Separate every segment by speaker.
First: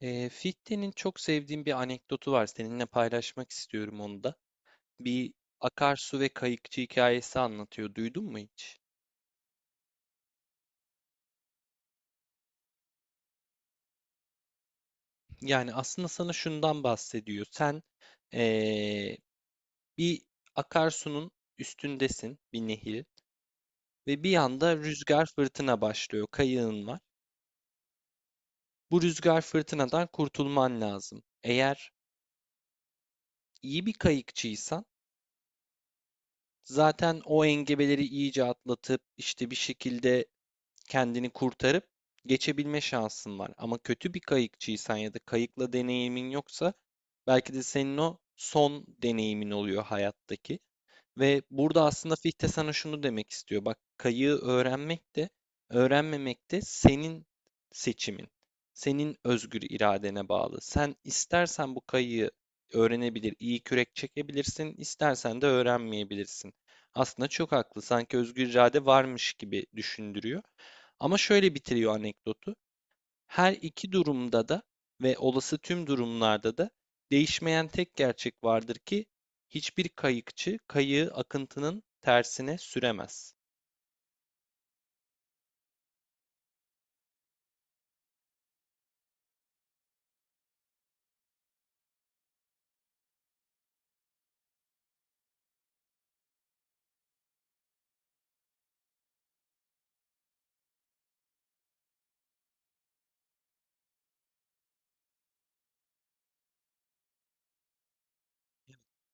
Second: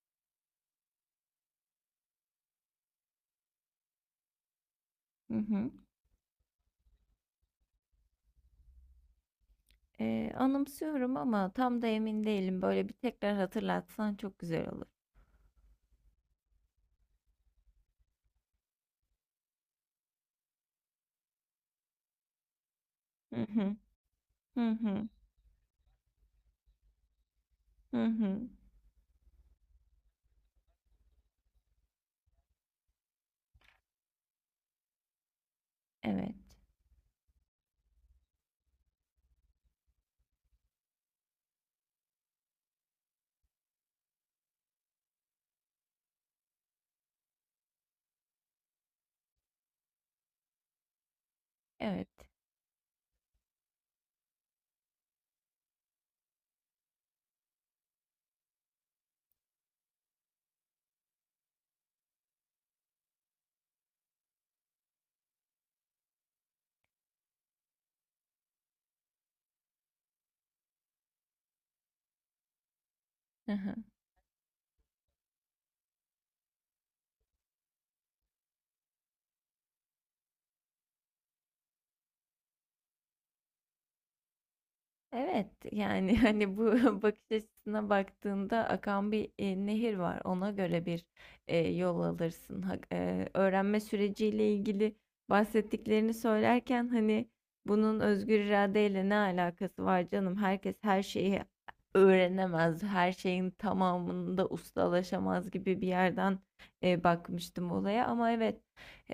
Speaker 1: Fichte'nin çok sevdiğim bir anekdotu var. Seninle paylaşmak istiyorum onu da. Bir
Speaker 2: Hı hı.
Speaker 1: akarsu ve kayıkçı hikayesi anlatıyor. Duydun mu hiç?
Speaker 2: Anımsıyorum ama tam da emin değilim. Böyle bir tekrar hatırlatsan çok güzel olur.
Speaker 1: Yani aslında sana şundan bahsediyor. Sen ee, bir akarsunun üstündesin, bir nehir
Speaker 2: Hı hı.
Speaker 1: ve bir
Speaker 2: Hı
Speaker 1: anda
Speaker 2: hı.
Speaker 1: rüzgar fırtına başlıyor. Kayığın var.
Speaker 2: Hı hı.
Speaker 1: Bu rüzgar fırtınadan kurtulman lazım. Eğer iyi bir kayıkçıysan
Speaker 2: Evet.
Speaker 1: zaten o engebeleri iyice atlatıp işte bir şekilde kendini kurtarıp geçebilme şansın var. Ama kötü bir kayıkçıysan ya da kayıkla deneyimin yoksa belki de senin o son deneyimin oluyor hayattaki. Ve burada aslında
Speaker 2: Evet.
Speaker 1: Fichte sana şunu demek istiyor. Bak kayığı öğrenmek de öğrenmemek de senin seçimin. Senin özgür iradene bağlı. Sen istersen bu kayığı öğrenebilir, iyi kürek çekebilirsin, istersen de öğrenmeyebilirsin. Aslında çok haklı. Sanki özgür irade varmış gibi düşündürüyor. Ama şöyle bitiriyor anekdotu.
Speaker 2: Hı
Speaker 1: Her
Speaker 2: hı.
Speaker 1: iki durumda da ve olası tüm durumlarda da değişmeyen tek gerçek vardır ki hiçbir kayıkçı kayığı akıntının tersine süremez.
Speaker 2: Evet, yani hani bu bakış açısına baktığında akan bir nehir var. Ona göre bir yol alırsın. Öğrenme süreciyle ilgili bahsettiklerini söylerken hani bunun özgür iradeyle ne alakası var canım? Herkes her şeyi öğrenemez, her şeyin tamamında ustalaşamaz gibi bir yerden bakmıştım olaya. Ama evet,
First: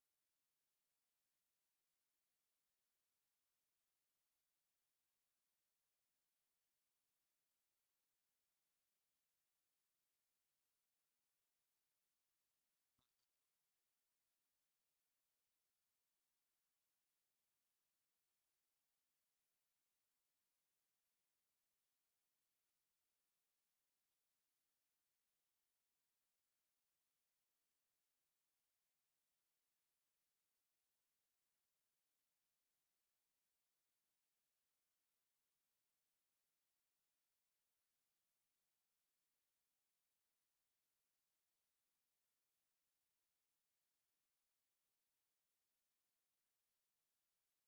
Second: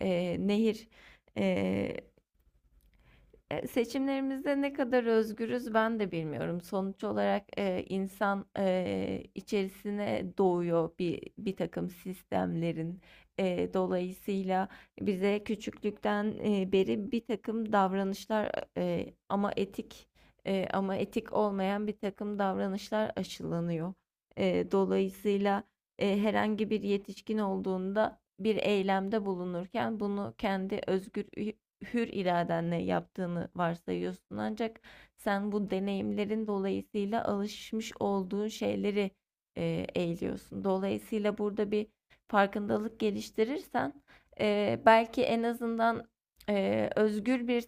Speaker 2: nehir. e, Seçimlerimizde ne kadar özgürüz ben de bilmiyorum. Sonuç olarak insan içerisine doğuyor bir takım sistemlerin. Dolayısıyla bize küçüklükten beri bir takım davranışlar, ama etik, ama etik olmayan bir takım davranışlar aşılanıyor. Dolayısıyla herhangi bir yetişkin olduğunda bir eylemde bulunurken bunu kendi özgür hür iradenle yaptığını varsayıyorsun. Ancak sen bu deneyimlerin dolayısıyla alışmış olduğun şeyleri eğiliyorsun. Dolayısıyla burada bir farkındalık geliştirirsen belki en azından özgür bir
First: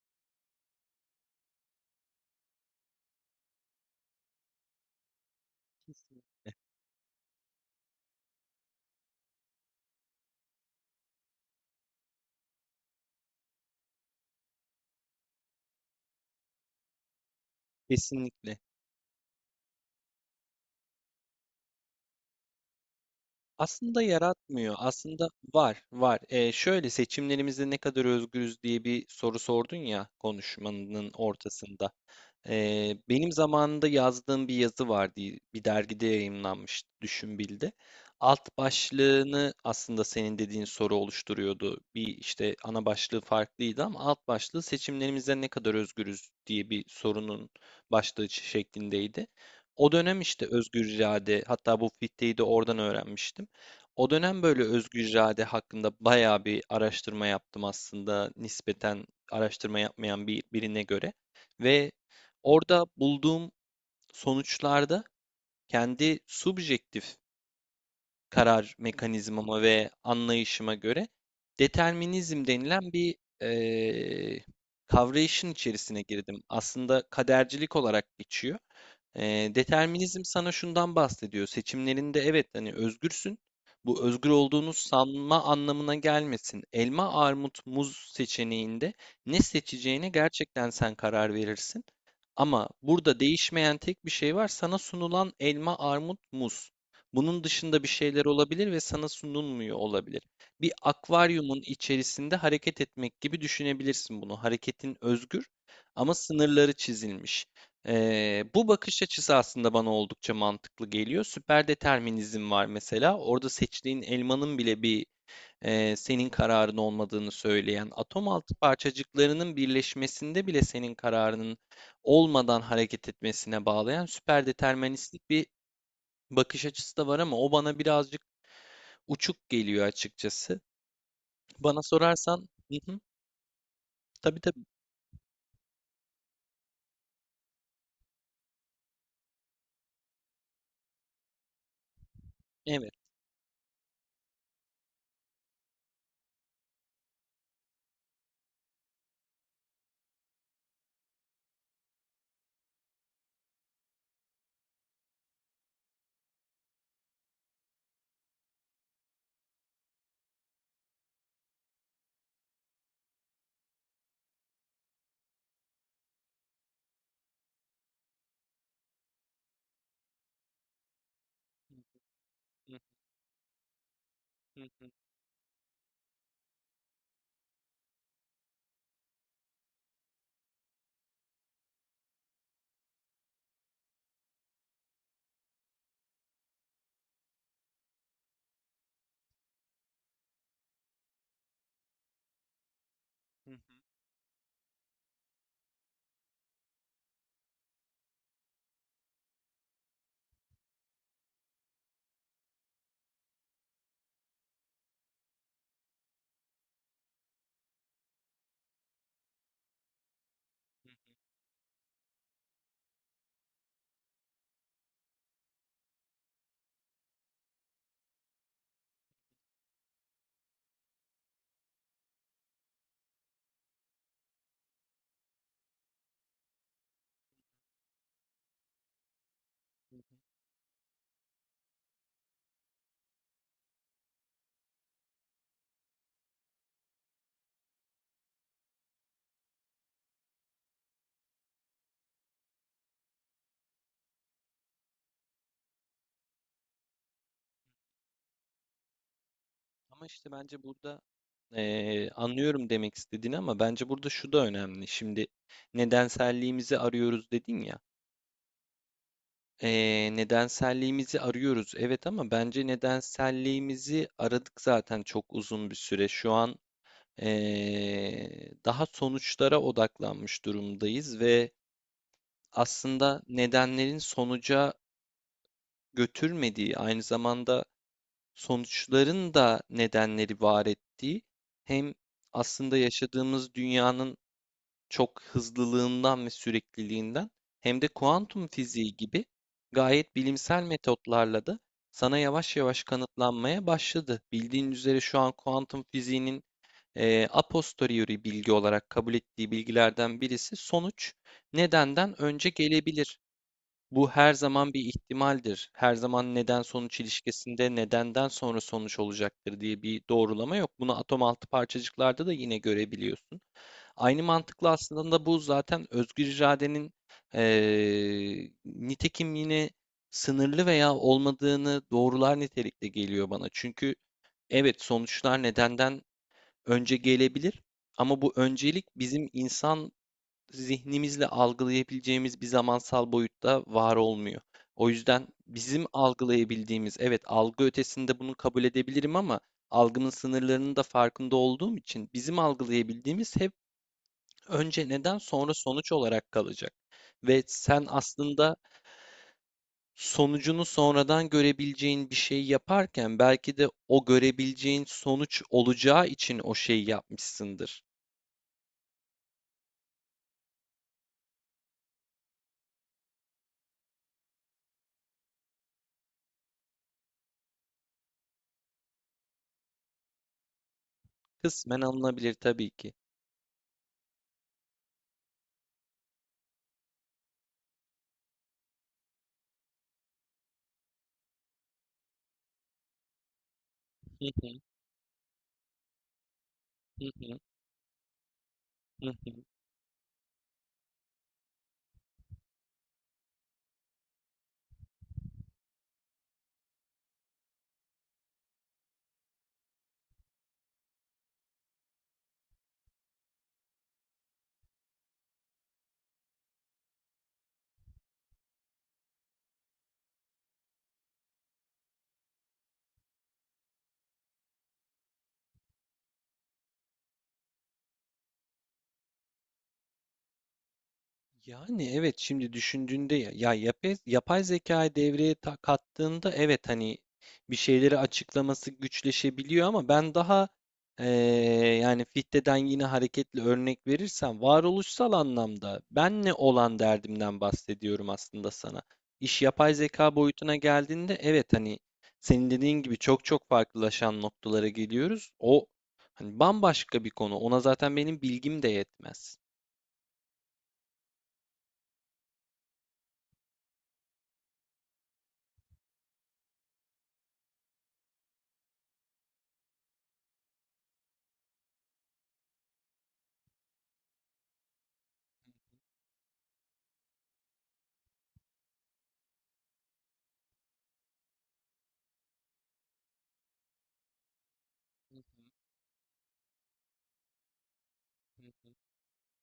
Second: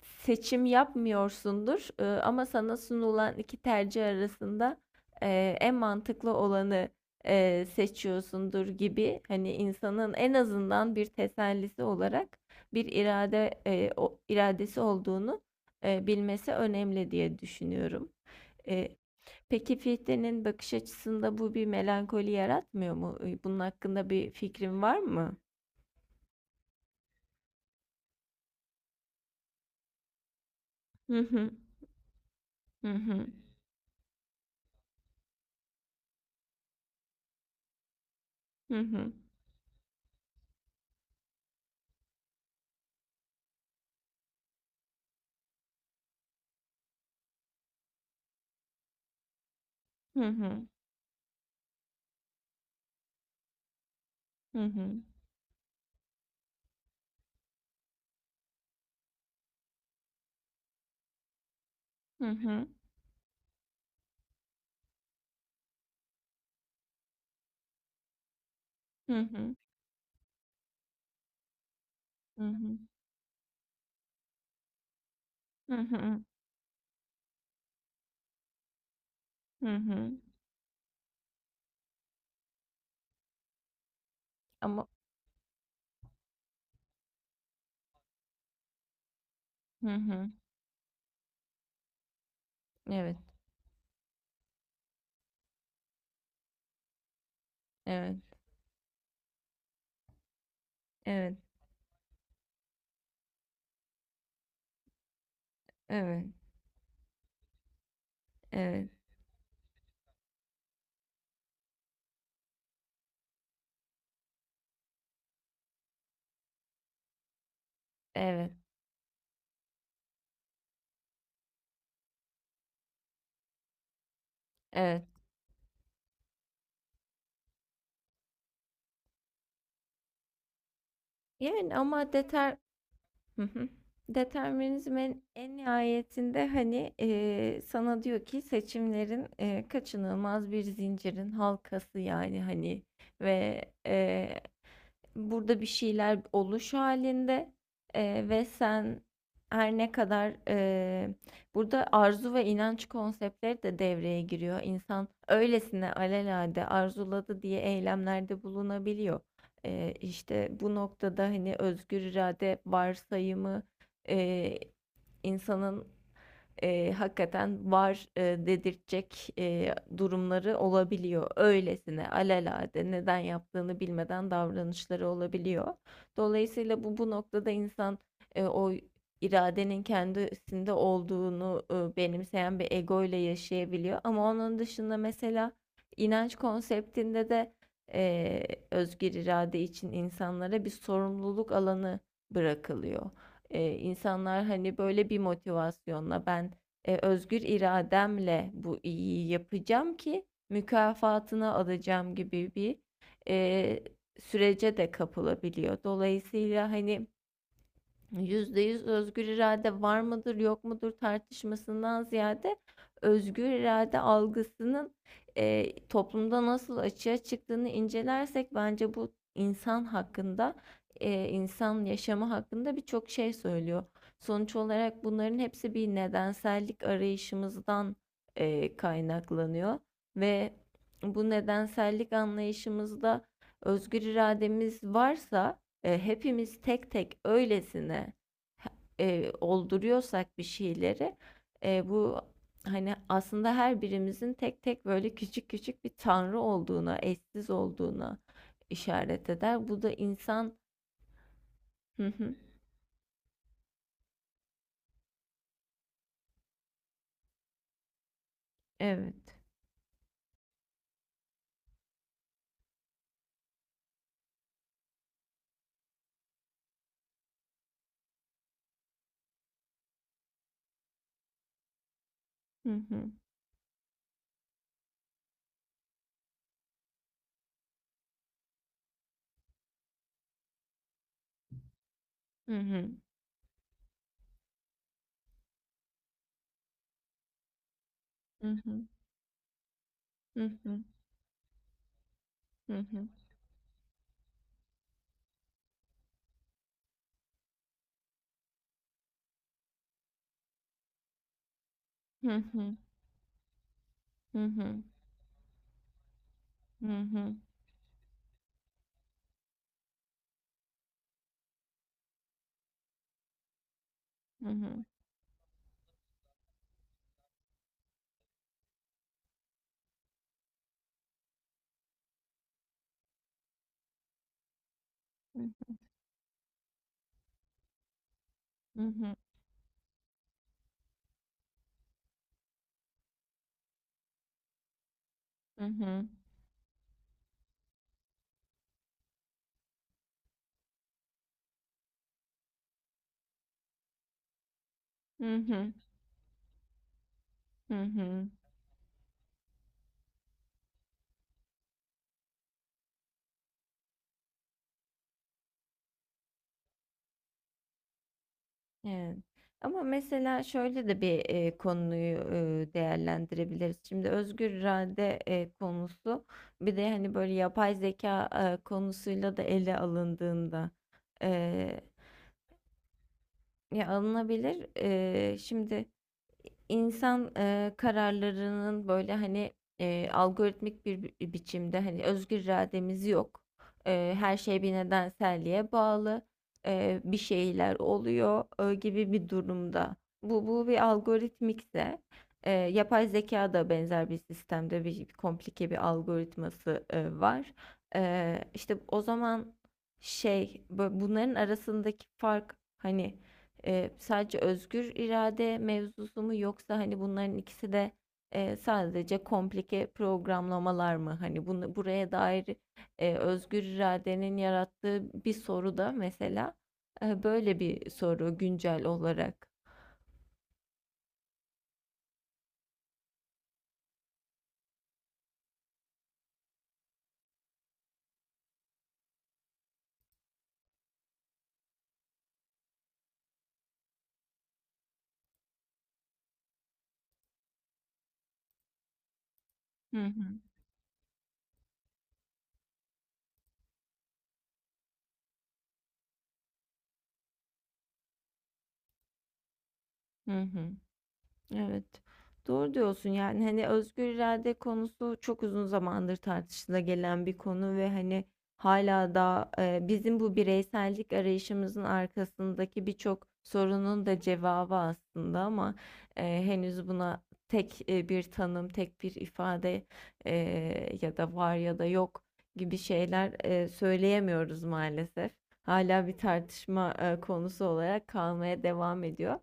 Speaker 2: seçim yapmıyorsundur. Ama sana sunulan iki tercih arasında en mantıklı olanı seçiyorsundur gibi hani insanın en azından bir tesellisi olarak bir irade, o iradesi olduğunu bilmesi önemli diye düşünüyorum.
Speaker 1: Kesinlikle.
Speaker 2: E, peki Fichte'nin bakış açısında bu bir melankoli yaratmıyor mu? Bunun
Speaker 1: Aslında
Speaker 2: hakkında bir
Speaker 1: yaratmıyor.
Speaker 2: fikrin var
Speaker 1: Aslında
Speaker 2: mı?
Speaker 1: var, var. Şöyle seçimlerimizde ne kadar özgürüz diye bir soru sordun ya konuşmanın
Speaker 2: Hı hı.
Speaker 1: ortasında.
Speaker 2: Hı hı.
Speaker 1: Benim zamanında yazdığım bir yazı vardı. Bir dergide yayımlanmıştı, Düşünbil'de. Alt
Speaker 2: Hı hı.
Speaker 1: başlığını aslında senin dediğin soru oluşturuyordu. Bir işte ana başlığı farklıydı ama alt başlığı seçimlerimizde ne kadar özgürüz diye bir sorunun başlığı şeklindeydi. O dönem
Speaker 2: Hı
Speaker 1: işte
Speaker 2: hı.
Speaker 1: özgür irade, hatta bu fitteyi de oradan öğrenmiştim. O dönem böyle
Speaker 2: Hı hı.
Speaker 1: özgür irade hakkında bayağı bir araştırma yaptım aslında nispeten araştırma yapmayan birine göre. Ve
Speaker 2: Hı hı.
Speaker 1: orada bulduğum sonuçlarda kendi subjektif karar
Speaker 2: Hı hı.
Speaker 1: mekanizmama ve anlayışıma göre
Speaker 2: Hı
Speaker 1: determinizm
Speaker 2: hı.
Speaker 1: denilen bir eee kavrayışın
Speaker 2: Hı
Speaker 1: içerisine
Speaker 2: hı.
Speaker 1: girdim. Aslında kadercilik olarak geçiyor.
Speaker 2: Hı hı.
Speaker 1: Determinizm sana şundan bahsediyor. Seçimlerinde evet hani özgürsün. Bu özgür olduğunu
Speaker 2: Ama
Speaker 1: sanma anlamına gelmesin. Elma, armut, muz seçeneğinde ne
Speaker 2: hı
Speaker 1: seçeceğine
Speaker 2: hı.
Speaker 1: gerçekten sen karar verirsin. Ama
Speaker 2: Evet.
Speaker 1: burada değişmeyen tek bir şey var. Sana sunulan elma, armut, muz. Bunun dışında bir
Speaker 2: Evet.
Speaker 1: şeyler olabilir ve sana sunulmuyor olabilir. Bir
Speaker 2: Evet.
Speaker 1: akvaryumun içerisinde hareket etmek gibi düşünebilirsin bunu. Hareketin özgür
Speaker 2: Evet.
Speaker 1: ama
Speaker 2: Evet.
Speaker 1: sınırları çizilmiş. Bu
Speaker 2: Evet.
Speaker 1: bakış açısı aslında bana oldukça mantıklı geliyor. Süper determinizm var mesela. Orada seçtiğin elmanın bile bir senin kararın olmadığını söyleyen, atom
Speaker 2: Evet.
Speaker 1: altı parçacıklarının birleşmesinde bile senin kararının olmadan hareket etmesine bağlayan süper
Speaker 2: Evet.
Speaker 1: deterministik bir bakış açısı da var ama o bana birazcık uçuk geliyor açıkçası.
Speaker 2: Yani
Speaker 1: Bana
Speaker 2: ama
Speaker 1: sorarsan,
Speaker 2: deter
Speaker 1: hı hı,
Speaker 2: Hı hı.
Speaker 1: tabii tabii,
Speaker 2: Determinizmin en nihayetinde, hani, sana diyor ki seçimlerin, kaçınılmaz bir zincirin halkası, yani, hani,
Speaker 1: evet.
Speaker 2: ve, burada bir şeyler oluş halinde, ve sen her ne kadar, burada arzu ve inanç konseptleri de devreye giriyor. İnsan öylesine alelade arzuladı diye eylemlerde bulunabiliyor. İşte bu noktada hani özgür irade varsayımı, eee, insanın hakikaten var dedirtecek durumları olabiliyor. Öylesine
Speaker 1: Hı
Speaker 2: alelade neden yaptığını bilmeden
Speaker 1: hı hı
Speaker 2: davranışları olabiliyor. Dolayısıyla bu noktada insan o iradenin kendisinde olduğunu benimseyen bir ego ile yaşayabiliyor. Ama onun dışında mesela inanç konseptinde de özgür irade için insanlara bir sorumluluk alanı bırakılıyor.
Speaker 1: hı.
Speaker 2: İnsanlar, hani, böyle bir motivasyonla ben, özgür irademle bu iyiyi yapacağım ki mükafatını alacağım gibi bir eee, sürece de kapılabiliyor. Dolayısıyla, hani, %100 özgür irade var mıdır yok mudur tartışmasından ziyade özgür irade algısının toplumda nasıl açığa çıktığını incelersek bence bu insan hakkında, insan yaşamı hakkında birçok şey söylüyor. Sonuç olarak bunların hepsi bir nedensellik arayışımızdan kaynaklanıyor ve bu nedensellik anlayışımızda özgür irademiz varsa, hepimiz tek tek öylesine olduruyorsak bir şeyleri, bu hani aslında her birimizin tek tek böyle küçük küçük bir tanrı olduğuna, eşsiz olduğuna işaret eder. Bu da
Speaker 1: Ama işte
Speaker 2: insan.
Speaker 1: bence burada
Speaker 2: Hı hı.
Speaker 1: anlıyorum demek istediğini ama bence burada şu da önemli. Şimdi nedenselliğimizi arıyoruz dedin ya.
Speaker 2: Evet.
Speaker 1: Nedenselliğimizi arıyoruz evet ama bence nedenselliğimizi aradık zaten çok uzun bir süre. Şu an daha sonuçlara odaklanmış durumdayız ve
Speaker 2: Hı hı.
Speaker 1: aslında nedenlerin sonuca götürmediği aynı zamanda sonuçların da nedenleri var ettiği hem
Speaker 2: Hı
Speaker 1: aslında
Speaker 2: hı.
Speaker 1: yaşadığımız dünyanın çok hızlılığından ve sürekliliğinden hem de
Speaker 2: Hı
Speaker 1: kuantum
Speaker 2: hı.
Speaker 1: fiziği gibi gayet
Speaker 2: Hı
Speaker 1: bilimsel
Speaker 2: hı.
Speaker 1: metotlarla da sana yavaş yavaş kanıtlanmaya başladı. Bildiğin üzere şu an kuantum fiziğinin a posteriori bilgi olarak kabul ettiği bilgilerden birisi sonuç nedenden
Speaker 2: Hı
Speaker 1: önce
Speaker 2: hı.
Speaker 1: gelebilir. Bu her
Speaker 2: Hı
Speaker 1: zaman
Speaker 2: hı.
Speaker 1: bir ihtimaldir. Her zaman neden
Speaker 2: Hı
Speaker 1: sonuç
Speaker 2: hı.
Speaker 1: ilişkisinde nedenden sonra sonuç olacaktır diye bir doğrulama yok. Bunu atom altı parçacıklarda da yine görebiliyorsun. Aynı
Speaker 2: Hı
Speaker 1: mantıkla
Speaker 2: hı.
Speaker 1: aslında bu zaten özgür iradenin nitekimliğini sınırlı veya olmadığını doğrular nitelikte geliyor bana. Çünkü evet sonuçlar nedenden önce gelebilir ama bu
Speaker 2: Hı
Speaker 1: öncelik
Speaker 2: hı.
Speaker 1: bizim insan zihnimizle algılayabileceğimiz bir zamansal boyutta var olmuyor. O yüzden
Speaker 2: Hı
Speaker 1: bizim
Speaker 2: hı.
Speaker 1: algılayabildiğimiz, evet algı ötesinde bunu kabul edebilirim ama algımın sınırlarının da farkında olduğum için bizim algılayabildiğimiz hep önce neden
Speaker 2: Hı
Speaker 1: sonra
Speaker 2: hı.
Speaker 1: sonuç olarak kalacak. Ve
Speaker 2: Hı hı.
Speaker 1: sen
Speaker 2: Hı hı. Hı hı.
Speaker 1: aslında sonucunu sonradan görebileceğin bir şey yaparken belki de o görebileceğin sonuç olacağı için o şeyi yapmışsındır.
Speaker 2: Evet. Ama mesela şöyle de bir konuyu değerlendirebiliriz. Şimdi özgür irade konusu bir de hani böyle yapay zeka konusuyla da ele alındığında, e,
Speaker 1: Kısmen alınabilir tabii ki.
Speaker 2: ya alınabilir. Şimdi insan kararlarının böyle hani algoritmik bir biçimde, hani özgür irademiz yok. E,
Speaker 1: Hı
Speaker 2: her
Speaker 1: hı,
Speaker 2: şey bir nedenselliğe bağlı. e,
Speaker 1: hı
Speaker 2: bir
Speaker 1: hı,
Speaker 2: şeyler oluyor
Speaker 1: hı
Speaker 2: gibi bir
Speaker 1: hı.
Speaker 2: durumda. Bu bir algoritmikse, yapay zeka da benzer bir sistemde bir komplike bir algoritması var. E, işte o zaman şey, bunların arasındaki fark hani, sadece özgür irade mevzusu mu yoksa hani bunların ikisi de sadece komplike programlamalar mı? Hani bunu buraya dair özgür iradenin yarattığı bir soru da, mesela böyle bir soru güncel olarak.
Speaker 1: Yani evet şimdi düşündüğünde ya yapay zekayı devreye kattığında evet hani bir şeyleri açıklaması güçleşebiliyor ama ben daha eee, yani Fichte'den yine hareketli örnek verirsem varoluşsal anlamda benle olan derdimden bahsediyorum aslında sana. İş yapay
Speaker 2: Hı
Speaker 1: zeka
Speaker 2: hı.
Speaker 1: boyutuna geldiğinde evet hani senin dediğin gibi çok çok farklılaşan noktalara geliyoruz. O hani bambaşka bir konu. Ona zaten benim bilgim de yetmez.
Speaker 2: Hı hı. Evet. Doğru diyorsun, yani hani özgür irade konusu çok uzun zamandır tartışıla gelen bir konu ve hani hala da bizim bu bireysellik arayışımızın arkasındaki birçok sorunun da cevabı aslında, ama henüz buna tek bir tanım, tek bir ifade, e, ya da var ya da yok gibi şeyler söyleyemiyoruz
Speaker 1: Hı
Speaker 2: maalesef.
Speaker 1: hı,
Speaker 2: Hala bir tartışma konusu olarak kalmaya
Speaker 1: hı.
Speaker 2: devam ediyor.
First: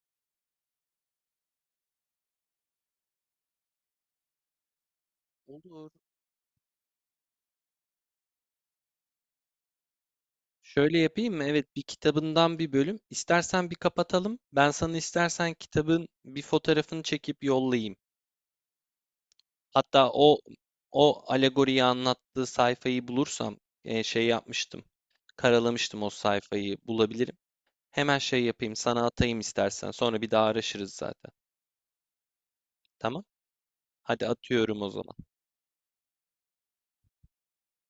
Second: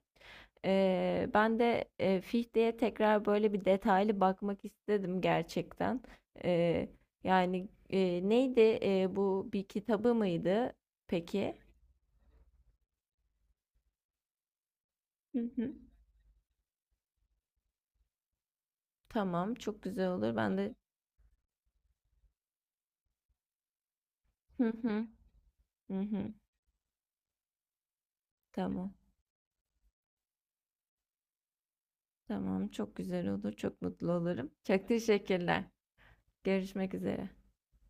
Speaker 2: Ben de Fichte'ye tekrar böyle bir detaylı bakmak istedim
Speaker 1: Olur.
Speaker 2: gerçekten. Eee, yani neydi, bu bir kitabı mıydı
Speaker 1: Şöyle yapayım mı?
Speaker 2: peki?
Speaker 1: Evet, bir kitabından bir bölüm. İstersen bir kapatalım. Ben sana
Speaker 2: Hı
Speaker 1: istersen
Speaker 2: hı.
Speaker 1: kitabın bir fotoğrafını çekip yollayayım.
Speaker 2: Tamam, çok güzel
Speaker 1: Hatta
Speaker 2: olur.
Speaker 1: o
Speaker 2: Ben de
Speaker 1: o alegoriyi anlattığı sayfayı bulursam şey
Speaker 2: hı
Speaker 1: yapmıştım.
Speaker 2: hı hı
Speaker 1: Karalamıştım o
Speaker 2: hı.
Speaker 1: sayfayı bulabilirim. Hemen şey yapayım,
Speaker 2: Tamam.
Speaker 1: sana atayım istersen. Sonra bir daha araşırız zaten.
Speaker 2: Tamam, çok
Speaker 1: Tamam?
Speaker 2: güzel olur. Çok mutlu
Speaker 1: Hadi
Speaker 2: olurum.
Speaker 1: atıyorum
Speaker 2: Çok
Speaker 1: o zaman.
Speaker 2: teşekkürler. Görüşmek üzere.